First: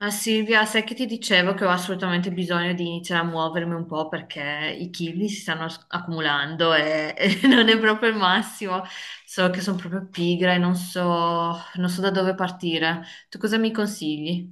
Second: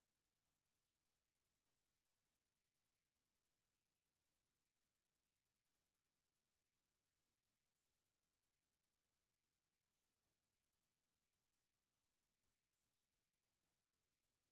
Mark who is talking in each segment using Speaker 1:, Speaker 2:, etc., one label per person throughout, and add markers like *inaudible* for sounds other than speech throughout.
Speaker 1: Ah Silvia, sai che ti dicevo che ho assolutamente bisogno di iniziare a muovermi un po' perché i chili si stanno accumulando e, *laughs* e non è proprio il massimo. So che sono proprio pigra e non so da dove partire. Tu cosa mi consigli?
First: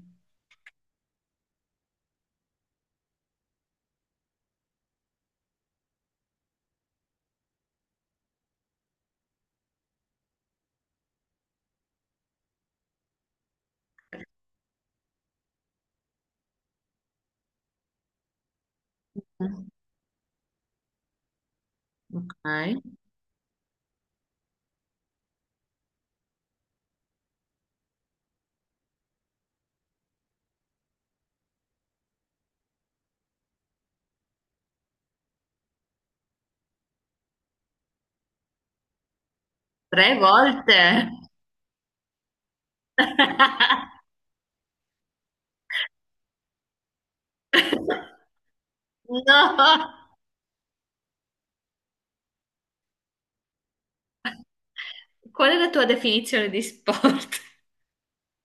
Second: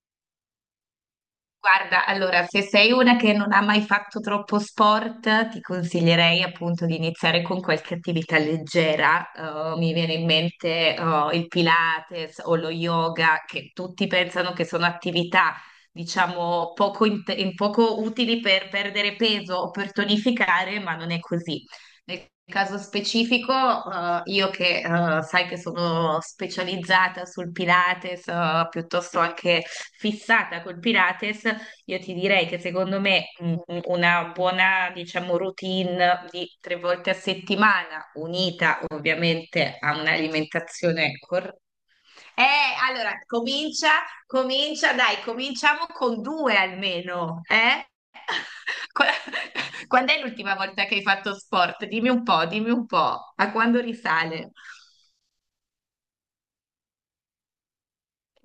Speaker 2: Guarda, allora, se sei una che non ha mai fatto troppo sport, ti consiglierei appunto di iniziare con qualche attività leggera. Mi viene in mente, il Pilates o lo yoga, che tutti pensano che sono attività, diciamo, poco utili per perdere peso
Speaker 1: Mm,
Speaker 2: o per tonificare, ma non è così. Nel caso
Speaker 1: ok.
Speaker 2: specifico, io che sai che sono specializzata sul Pilates, piuttosto anche fissata col Pilates, io ti direi che secondo me una buona, diciamo, routine di tre volte a settimana, unita ovviamente a
Speaker 1: Tre volte?
Speaker 2: un'alimentazione corretta. Eh, allora,
Speaker 1: *laughs*
Speaker 2: comincia, dai, cominciamo con due almeno, eh? *laughs* Qua-
Speaker 1: No!
Speaker 2: Quando è l'ultima volta che hai fatto sport? Dimmi un po', a quando risale?
Speaker 1: Qual è la tua definizione di sport?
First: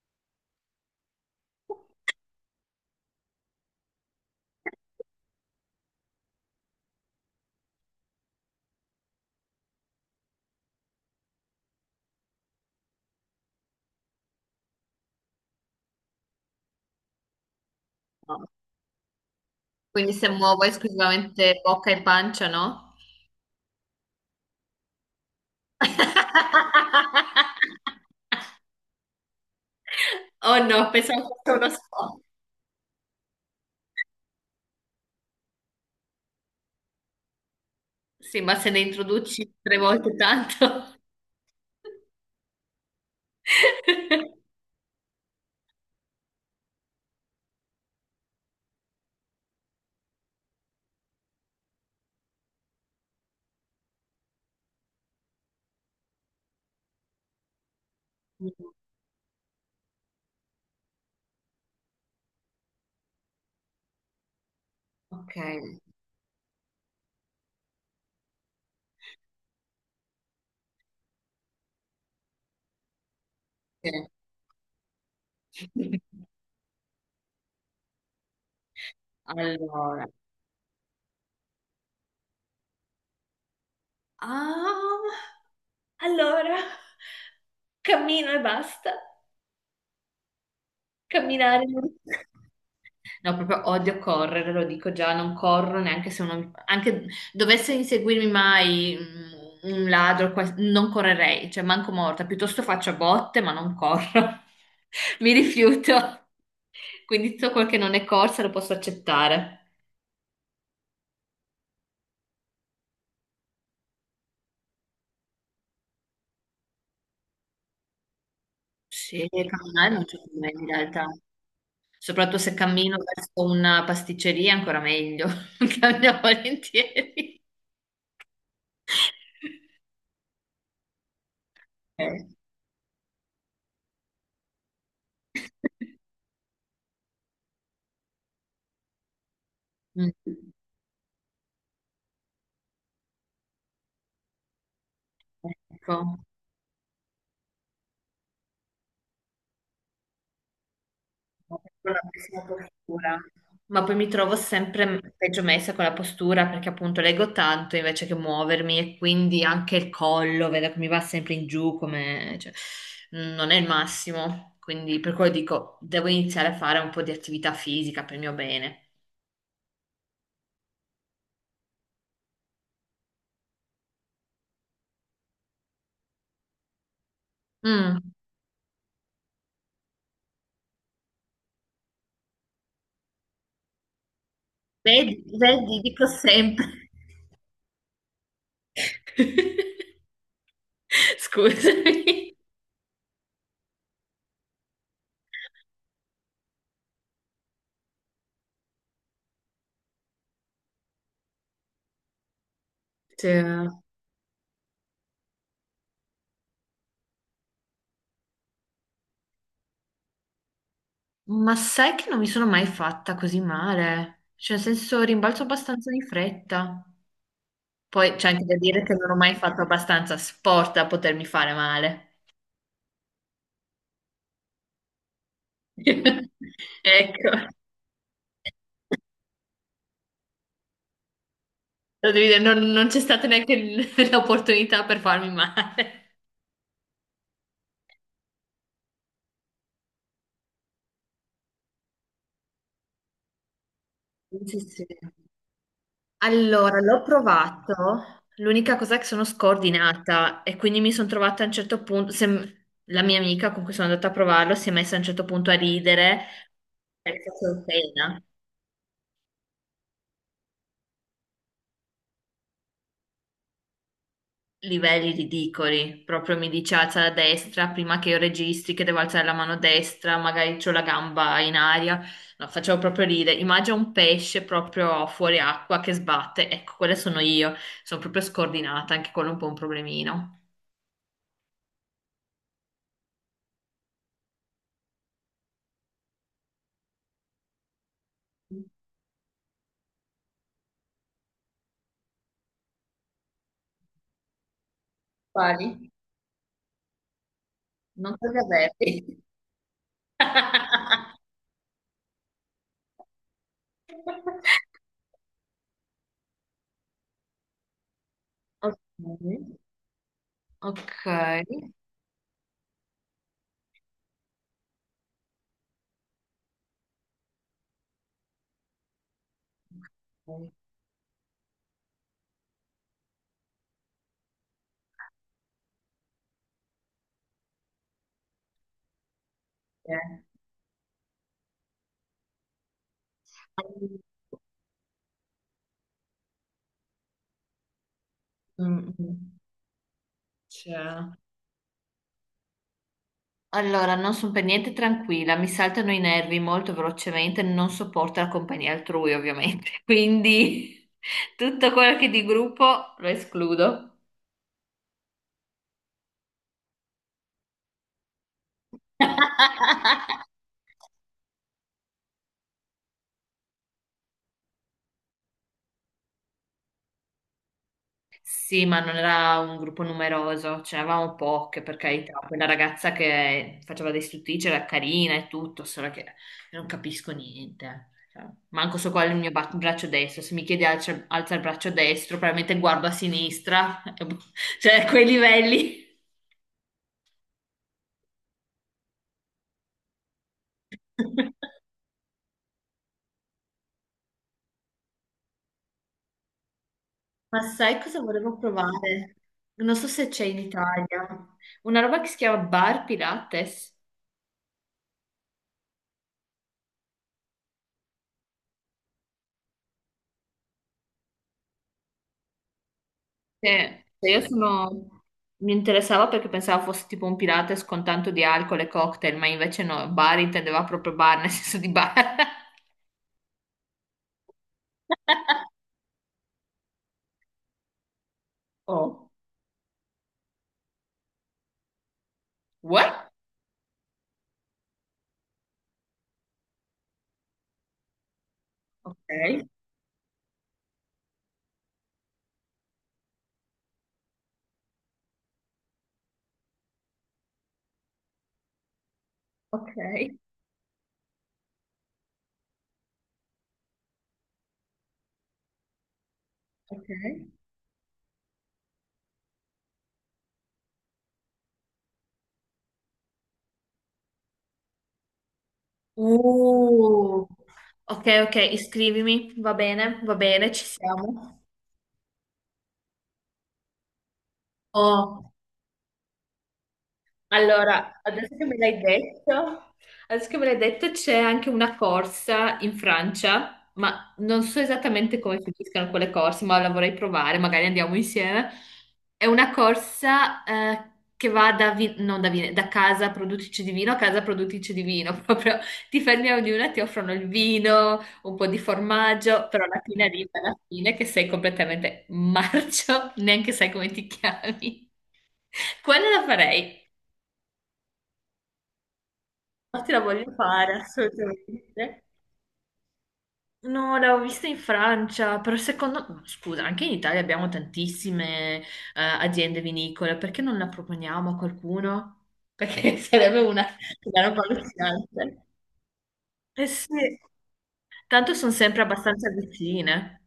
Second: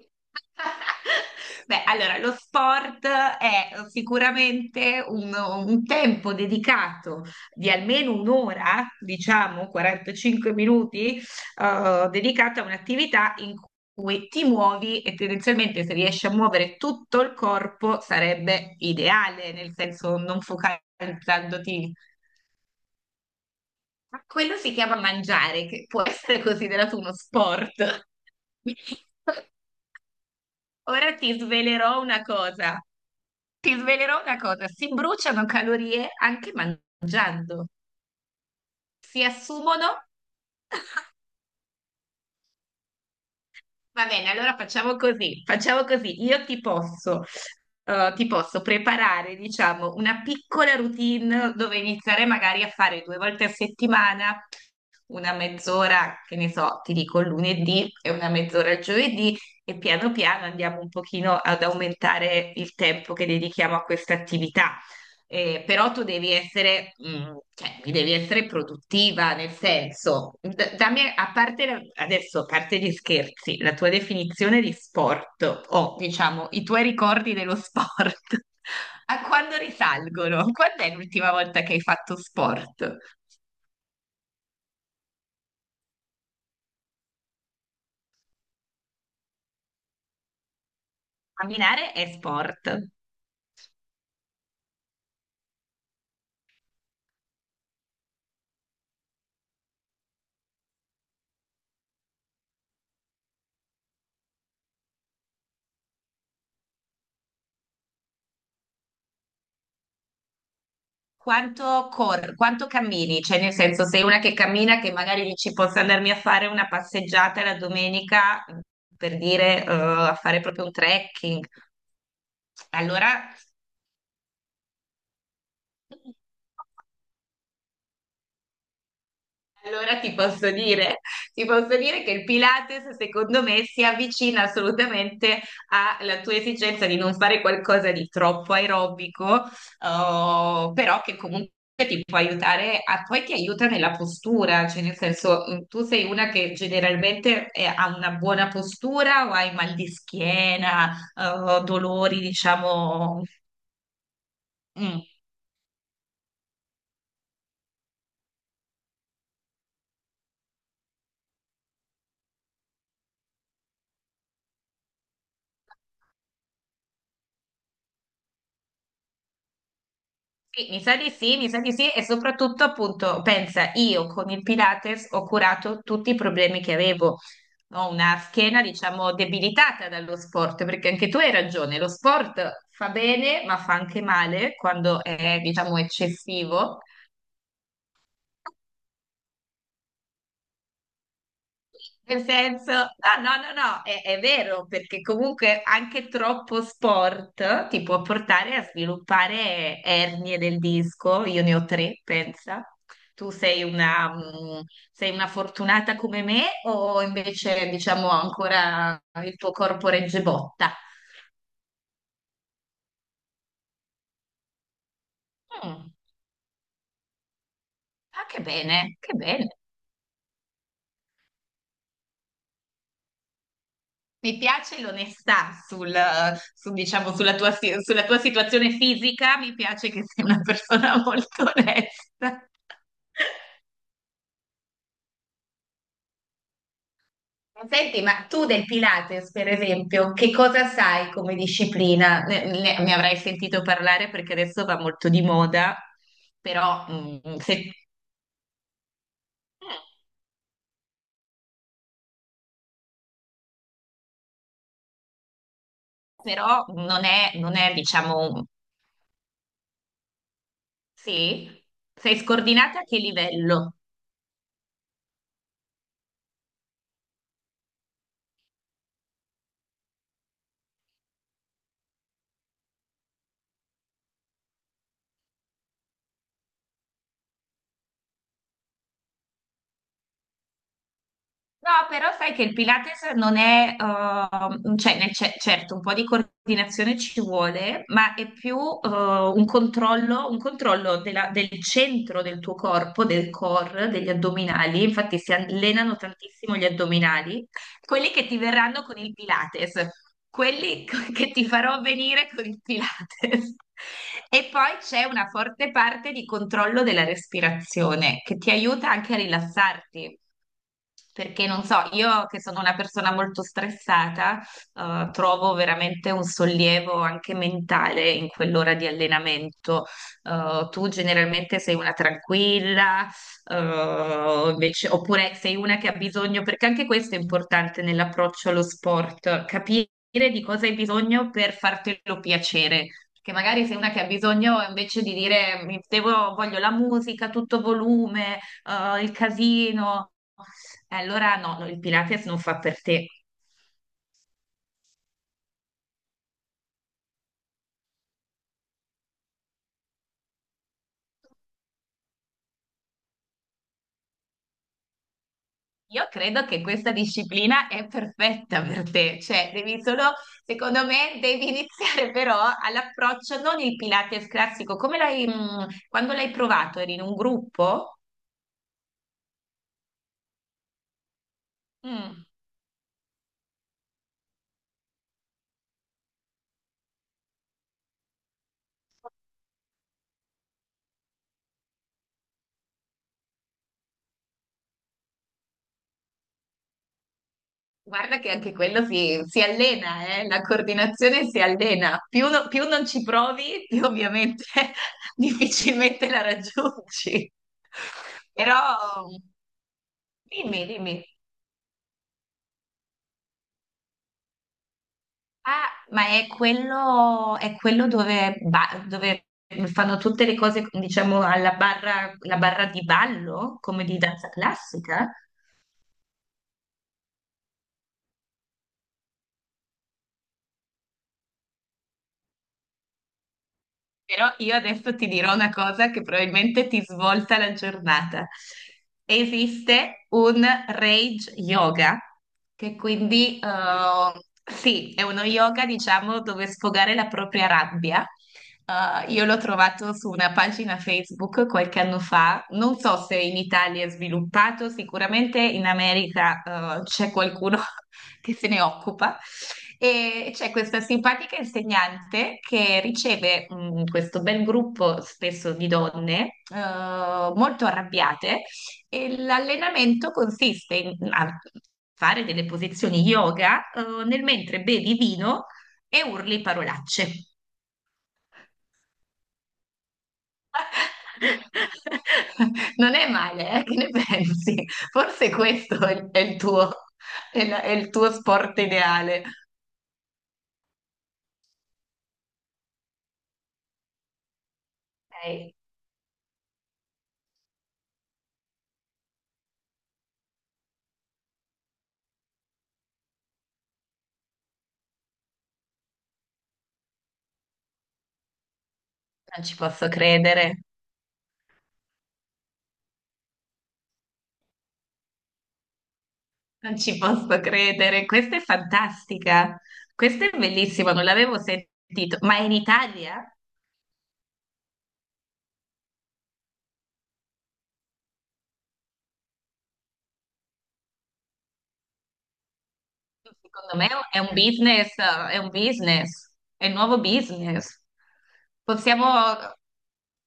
Speaker 2: *laughs* Beh, allora, lo sport è sicuramente un tempo dedicato di almeno un'ora, diciamo 45 minuti, dedicato a un'attività in cui ti muovi e tendenzialmente se riesci a muovere tutto il corpo
Speaker 1: No.
Speaker 2: sarebbe ideale, nel
Speaker 1: Quindi
Speaker 2: senso
Speaker 1: se
Speaker 2: non
Speaker 1: muovo esclusivamente bocca
Speaker 2: focalizzandoti.
Speaker 1: e pancia, no?
Speaker 2: Ma quello si chiama mangiare, che può essere considerato uno
Speaker 1: *laughs*
Speaker 2: sport. *laughs*
Speaker 1: Oh no,
Speaker 2: Ora
Speaker 1: pensavo
Speaker 2: ti
Speaker 1: fosse uno
Speaker 2: svelerò
Speaker 1: spot.
Speaker 2: una cosa. Ti svelerò una cosa, si bruciano calorie anche mangiando,
Speaker 1: Sì, ma se ne
Speaker 2: si
Speaker 1: introduci tre
Speaker 2: assumono.
Speaker 1: volte tanto.
Speaker 2: Va bene, allora
Speaker 1: *laughs*
Speaker 2: facciamo così, facciamo così. Io ti posso preparare, diciamo, una piccola routine dove iniziare magari a fare due volte a settimana, una mezz'ora, che ne so, ti dico il lunedì e una mezz'ora il giovedì e piano piano andiamo un pochino ad aumentare il tempo che dedichiamo a questa attività.
Speaker 1: Ok,
Speaker 2: Però tu devi essere, cioè, devi essere produttiva, nel senso, dammi, adesso, a parte gli scherzi, la tua definizione di sport
Speaker 1: sì.
Speaker 2: o diciamo i tuoi ricordi dello sport, *laughs* a quando
Speaker 1: Allora.
Speaker 2: risalgono? Quando è l'ultima volta che hai fatto sport?
Speaker 1: Ah, allora, cammino e basta. Camminare.
Speaker 2: Camminare è sport.
Speaker 1: No, proprio odio correre, lo dico già, non corro neanche se uno, anche dovesse inseguirmi mai un ladro, qual- non correrei, cioè manco morta, piuttosto faccio botte, ma non corro. *laughs* Mi rifiuto. Quindi tutto quel che non è corsa lo posso accettare.
Speaker 2: Quanto cammini? Cioè, nel senso, sei una che cammina, che magari dici posso andarmi a fare una passeggiata la domenica, per
Speaker 1: Sì,
Speaker 2: dire,
Speaker 1: camminare non
Speaker 2: a
Speaker 1: c'è
Speaker 2: fare
Speaker 1: problema in
Speaker 2: proprio un
Speaker 1: realtà.
Speaker 2: trekking.
Speaker 1: Soprattutto se cammino verso
Speaker 2: Allora,
Speaker 1: una pasticceria, ancora meglio. *laughs* Cammino volentieri. *laughs*
Speaker 2: Allora ti posso dire, ti posso dire che il
Speaker 1: Ok.
Speaker 2: Pilates secondo me si avvicina assolutamente alla tua esigenza di non fare qualcosa di troppo aerobico,
Speaker 1: Mm.
Speaker 2: però che comunque ti può aiutare, poi ti aiuta nella postura, cioè nel senso tu sei
Speaker 1: Ecco.
Speaker 2: una che generalmente ha una buona postura o hai mal di schiena,
Speaker 1: Con la
Speaker 2: dolori,
Speaker 1: pessima postura,
Speaker 2: diciamo...
Speaker 1: ma poi mi trovo sempre
Speaker 2: mm.
Speaker 1: peggio messa con la postura perché appunto leggo tanto invece che muovermi e quindi anche il collo, vedo che mi va sempre in giù, come cioè, non è il massimo, quindi per quello dico devo iniziare a fare un po' di attività fisica per il mio bene.
Speaker 2: Sì, mi sa di sì, mi sa di sì e soprattutto appunto pensa, io con il Pilates ho curato tutti i problemi che avevo. Ho
Speaker 1: Mm.
Speaker 2: una schiena, diciamo, debilitata dallo sport, perché anche tu hai ragione, lo sport fa bene, ma fa anche male quando
Speaker 1: Vedi,
Speaker 2: è, diciamo,
Speaker 1: vedi, dico sempre.
Speaker 2: eccessivo.
Speaker 1: *laughs*
Speaker 2: Nel
Speaker 1: Scusami.
Speaker 2: senso, ah, no, no, no, è vero, perché comunque anche troppo sport ti può portare a sviluppare ernie del disco. Io ne ho tre, pensa.
Speaker 1: Sì.
Speaker 2: Tu sei una, sei una fortunata come me o invece, diciamo, ancora il tuo corpo regge botta?
Speaker 1: Ma sai che non mi sono mai fatta così male? Cioè, nel senso, rimbalzo abbastanza
Speaker 2: Mm,
Speaker 1: di fretta. Poi
Speaker 2: ah,
Speaker 1: c'è
Speaker 2: che
Speaker 1: anche da dire che
Speaker 2: bene,
Speaker 1: non
Speaker 2: che
Speaker 1: ho mai
Speaker 2: bene.
Speaker 1: fatto abbastanza sport da potermi fare male.
Speaker 2: Mi piace l'onestà sul,
Speaker 1: *laughs*
Speaker 2: su, diciamo,
Speaker 1: Ecco, lo
Speaker 2: sulla tua situazione fisica, mi piace che sei una persona *laughs* molto
Speaker 1: devi dire,
Speaker 2: onesta.
Speaker 1: non c'è stata neanche *laughs* l'opportunità per farmi male. *laughs*
Speaker 2: Senti, ma tu del Pilates, per esempio, che cosa sai come disciplina? Ne avrai sentito parlare perché
Speaker 1: Sì,
Speaker 2: adesso va
Speaker 1: sì.
Speaker 2: molto di moda,
Speaker 1: Allora,
Speaker 2: però,
Speaker 1: l'ho provato. L'unica cosa è che sono scordinata e quindi mi sono trovata a un certo punto. La mia amica con cui sono andata a provarlo si è messa a un certo punto a ridere
Speaker 2: però non
Speaker 1: perché
Speaker 2: è, non
Speaker 1: facevo
Speaker 2: è,
Speaker 1: pena.
Speaker 2: diciamo, sì? Sei scordinata a che livello?
Speaker 1: Livelli ridicoli. Proprio mi dice alza la destra prima che io registri che devo alzare la mano destra, magari c'ho la gamba in aria. No, facevo proprio ridere. Immagina un pesce proprio fuori acqua che sbatte. Ecco, quelle sono io. Sono proprio scordinata, anche quello è un po' un problemino.
Speaker 2: No, però sai che il Pilates non è, cioè, certo, un po' di coordinazione ci vuole, ma è più, un controllo, del centro del tuo corpo, del core, degli addominali. Infatti si
Speaker 1: Quali?
Speaker 2: allenano tantissimo gli addominali, quelli
Speaker 1: Non
Speaker 2: che
Speaker 1: so di
Speaker 2: ti verranno con il
Speaker 1: averli.
Speaker 2: Pilates, quelli *laughs* co-
Speaker 1: *laughs*
Speaker 2: che ti farò venire con il Pilates. E poi c'è una forte parte di controllo della respirazione che ti aiuta anche a
Speaker 1: Ok.
Speaker 2: rilassarti.
Speaker 1: Ok.
Speaker 2: Perché non so, io che sono una persona molto stressata, trovo veramente un sollievo anche mentale in quell'ora di allenamento. Tu generalmente sei una tranquilla, oppure sei una che ha bisogno, perché anche questo è importante nell'approccio allo sport, capire
Speaker 1: Ok.
Speaker 2: di cosa hai bisogno per fartelo piacere. Che magari sei una che ha bisogno invece di dire voglio la musica, a tutto volume.
Speaker 1: Mm,
Speaker 2: Oh, il
Speaker 1: mm.
Speaker 2: casino.
Speaker 1: C'è.
Speaker 2: Allora no, no, il Pilates non fa per te.
Speaker 1: Allora, non sono per niente tranquilla, mi saltano i nervi molto velocemente, non sopporto la compagnia altrui, ovviamente. *laughs* Quindi tutto quello che è di gruppo lo escludo.
Speaker 2: Io credo che questa disciplina è perfetta per te, cioè devi solo,
Speaker 1: *laughs*
Speaker 2: secondo me, devi iniziare però all'approccio, non il Pilates classico, come l'hai, quando l'hai provato, eri in un gruppo?
Speaker 1: Sì, ma non era un gruppo numeroso, ce n'eravamo poche, per carità.
Speaker 2: Mm,
Speaker 1: Quella ragazza che faceva dei stuttici era carina e tutto, solo che io non capisco niente. Cioè, manco so qual è il mio braccio destro. Se mi chiedi alza il braccio destro, probabilmente guardo a sinistra, *laughs* cioè a quei livelli.
Speaker 2: guarda che anche quello si allena, la coordinazione si allena. Più non ci provi, più ovviamente *laughs* difficilmente la raggiungi.
Speaker 1: Ma sai cosa
Speaker 2: *laughs*
Speaker 1: volevo
Speaker 2: Però
Speaker 1: provare? Non so se c'è in
Speaker 2: dimmi, dimmi.
Speaker 1: Italia. Una roba che si chiama Bar Pilates.
Speaker 2: Ah, ma è quello, dove fanno tutte le cose, diciamo, alla barra, la barra di ballo, come
Speaker 1: Che
Speaker 2: di
Speaker 1: che io
Speaker 2: danza
Speaker 1: sono...
Speaker 2: classica?
Speaker 1: Mi interessava perché pensavo fosse tipo un Pilates con tanto di alcol e cocktail, ma invece no, bar intendeva proprio bar, nel senso di bar.
Speaker 2: Però io adesso ti dirò una
Speaker 1: *laughs*
Speaker 2: cosa che probabilmente ti svolta la giornata.
Speaker 1: Oh,
Speaker 2: Esiste un rage yoga, che
Speaker 1: what?
Speaker 2: quindi sì, è uno yoga, diciamo, dove sfogare la propria rabbia.
Speaker 1: Ok,
Speaker 2: Io l'ho trovato su una pagina Facebook qualche anno fa, non so se in Italia è sviluppato, sicuramente in America c'è qualcuno che se ne occupa.
Speaker 1: ok,
Speaker 2: E c'è questa simpatica insegnante che riceve questo bel gruppo, spesso di donne,
Speaker 1: ok.
Speaker 2: molto arrabbiate, e l'allenamento consiste in a fare delle posizioni yoga, nel mentre bevi vino e urli parolacce.
Speaker 1: Uh, ok, ok, iscrivimi, va bene, ci siamo.
Speaker 2: *laughs* Non è male, eh? Che ne pensi? Forse
Speaker 1: Oh.
Speaker 2: questo è è il tuo, è il
Speaker 1: Allora,
Speaker 2: tuo
Speaker 1: adesso che me
Speaker 2: sport
Speaker 1: l'hai
Speaker 2: ideale.
Speaker 1: detto, adesso che me l'hai detto c'è anche una corsa in Francia, ma non so esattamente come
Speaker 2: Ok.
Speaker 1: finiscano quelle corse, ma la vorrei provare, magari andiamo insieme. È una corsa che va da, vi- non da, vi- da casa produttrice di vino a casa produttrice di vino, *laughs* proprio ti fermi a ognuna, ti offrono il vino, un po' di
Speaker 2: Non
Speaker 1: formaggio,
Speaker 2: ci
Speaker 1: però alla
Speaker 2: posso
Speaker 1: fine arriva alla
Speaker 2: credere,
Speaker 1: fine che sei completamente marcio, *laughs* neanche sai come ti chiami. *laughs* Quella la
Speaker 2: non
Speaker 1: farei.
Speaker 2: ci posso credere. Questa è fantastica,
Speaker 1: Ma te la
Speaker 2: questa
Speaker 1: voglio
Speaker 2: è
Speaker 1: fare,
Speaker 2: bellissima, non l'avevo
Speaker 1: assolutamente.
Speaker 2: sentito. Ma è in Italia?
Speaker 1: No, l'avevo vista in Francia, però secondo me, scusa, anche in Italia abbiamo tantissime aziende vinicole, perché non la proponiamo a qualcuno? Perché *laughs* sarebbe una,
Speaker 2: Secondo me è
Speaker 1: una
Speaker 2: un
Speaker 1: roba
Speaker 2: business, è
Speaker 1: allucinante.
Speaker 2: un business,
Speaker 1: Eh
Speaker 2: è un nuovo
Speaker 1: sì,
Speaker 2: business.
Speaker 1: tanto sono sempre
Speaker 2: Possiamo,
Speaker 1: abbastanza vicine.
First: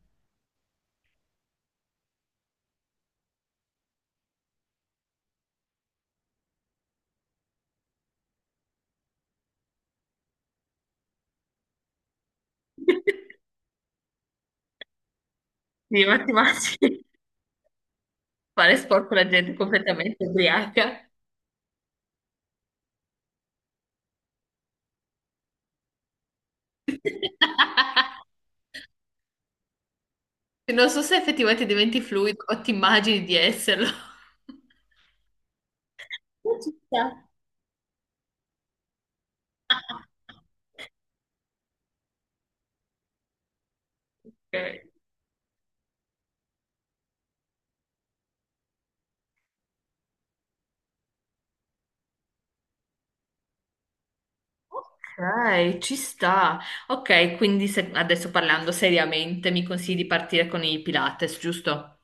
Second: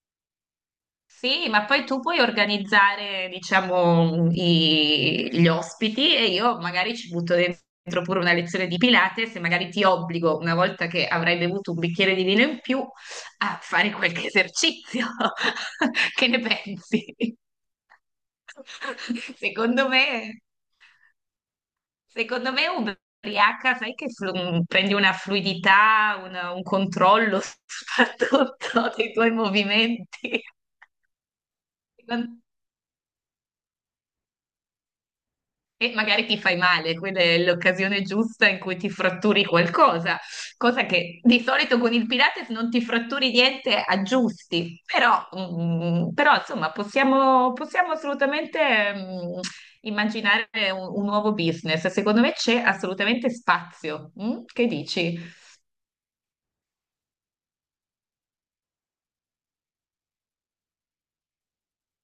Speaker 2: sì, ma poi tu puoi organizzare, diciamo, gli ospiti e io magari ci butto dentro pure una lezione di Pilates e magari ti obbligo, una volta che avrai bevuto un bicchiere di vino in più,
Speaker 1: *laughs*
Speaker 2: a fare qualche esercizio.
Speaker 1: Sì,
Speaker 2: *laughs*
Speaker 1: ma
Speaker 2: Che
Speaker 1: ti
Speaker 2: ne
Speaker 1: immagini
Speaker 2: pensi?
Speaker 1: fare sport con la
Speaker 2: *laughs*
Speaker 1: gente
Speaker 2: Secondo
Speaker 1: completamente
Speaker 2: me,
Speaker 1: ubriaca?
Speaker 2: secondo me ubriaca, sai che prendi una fluidità, un controllo
Speaker 1: *laughs*
Speaker 2: *laughs* soprattutto dei tuoi movimenti.
Speaker 1: Non so se effettivamente diventi fluido
Speaker 2: *laughs*
Speaker 1: o ti immagini di esserlo. *laughs*
Speaker 2: E magari ti fai
Speaker 1: Ci
Speaker 2: male,
Speaker 1: sta.
Speaker 2: quella è l'occasione giusta in cui ti fratturi
Speaker 1: *laughs*
Speaker 2: qualcosa,
Speaker 1: Ok,
Speaker 2: cosa che di solito con il Pilates non ti fratturi niente, aggiusti. Però, però, insomma, possiamo assolutamente, mm, immaginare un nuovo business. Secondo me c'è assolutamente spazio. Mm? Che dici?
Speaker 1: ok, ci sta. Ok, quindi adesso parlando seriamente, mi consigli di partire con i Pilates, giusto?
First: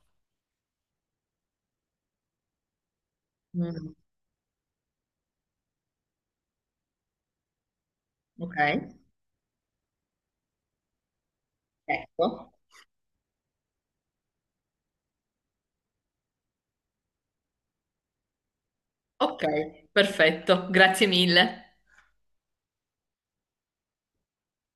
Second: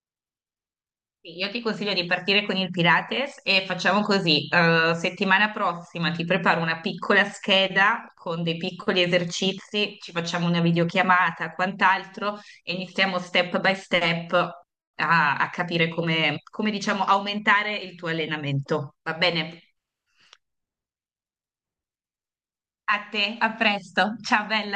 Speaker 2: Sì, io ti consiglio di partire con il Pilates e
Speaker 1: Mm,
Speaker 2: facciamo così, settimana prossima ti preparo una piccola scheda con
Speaker 1: ok,
Speaker 2: dei piccoli esercizi, ci facciamo una videochiamata, quant'altro
Speaker 1: ecco.
Speaker 2: e iniziamo step by step a capire come, diciamo, aumentare il tuo allenamento. Va
Speaker 1: Ok,
Speaker 2: bene?
Speaker 1: perfetto, grazie mille.
Speaker 2: A te, a presto. Ciao bella.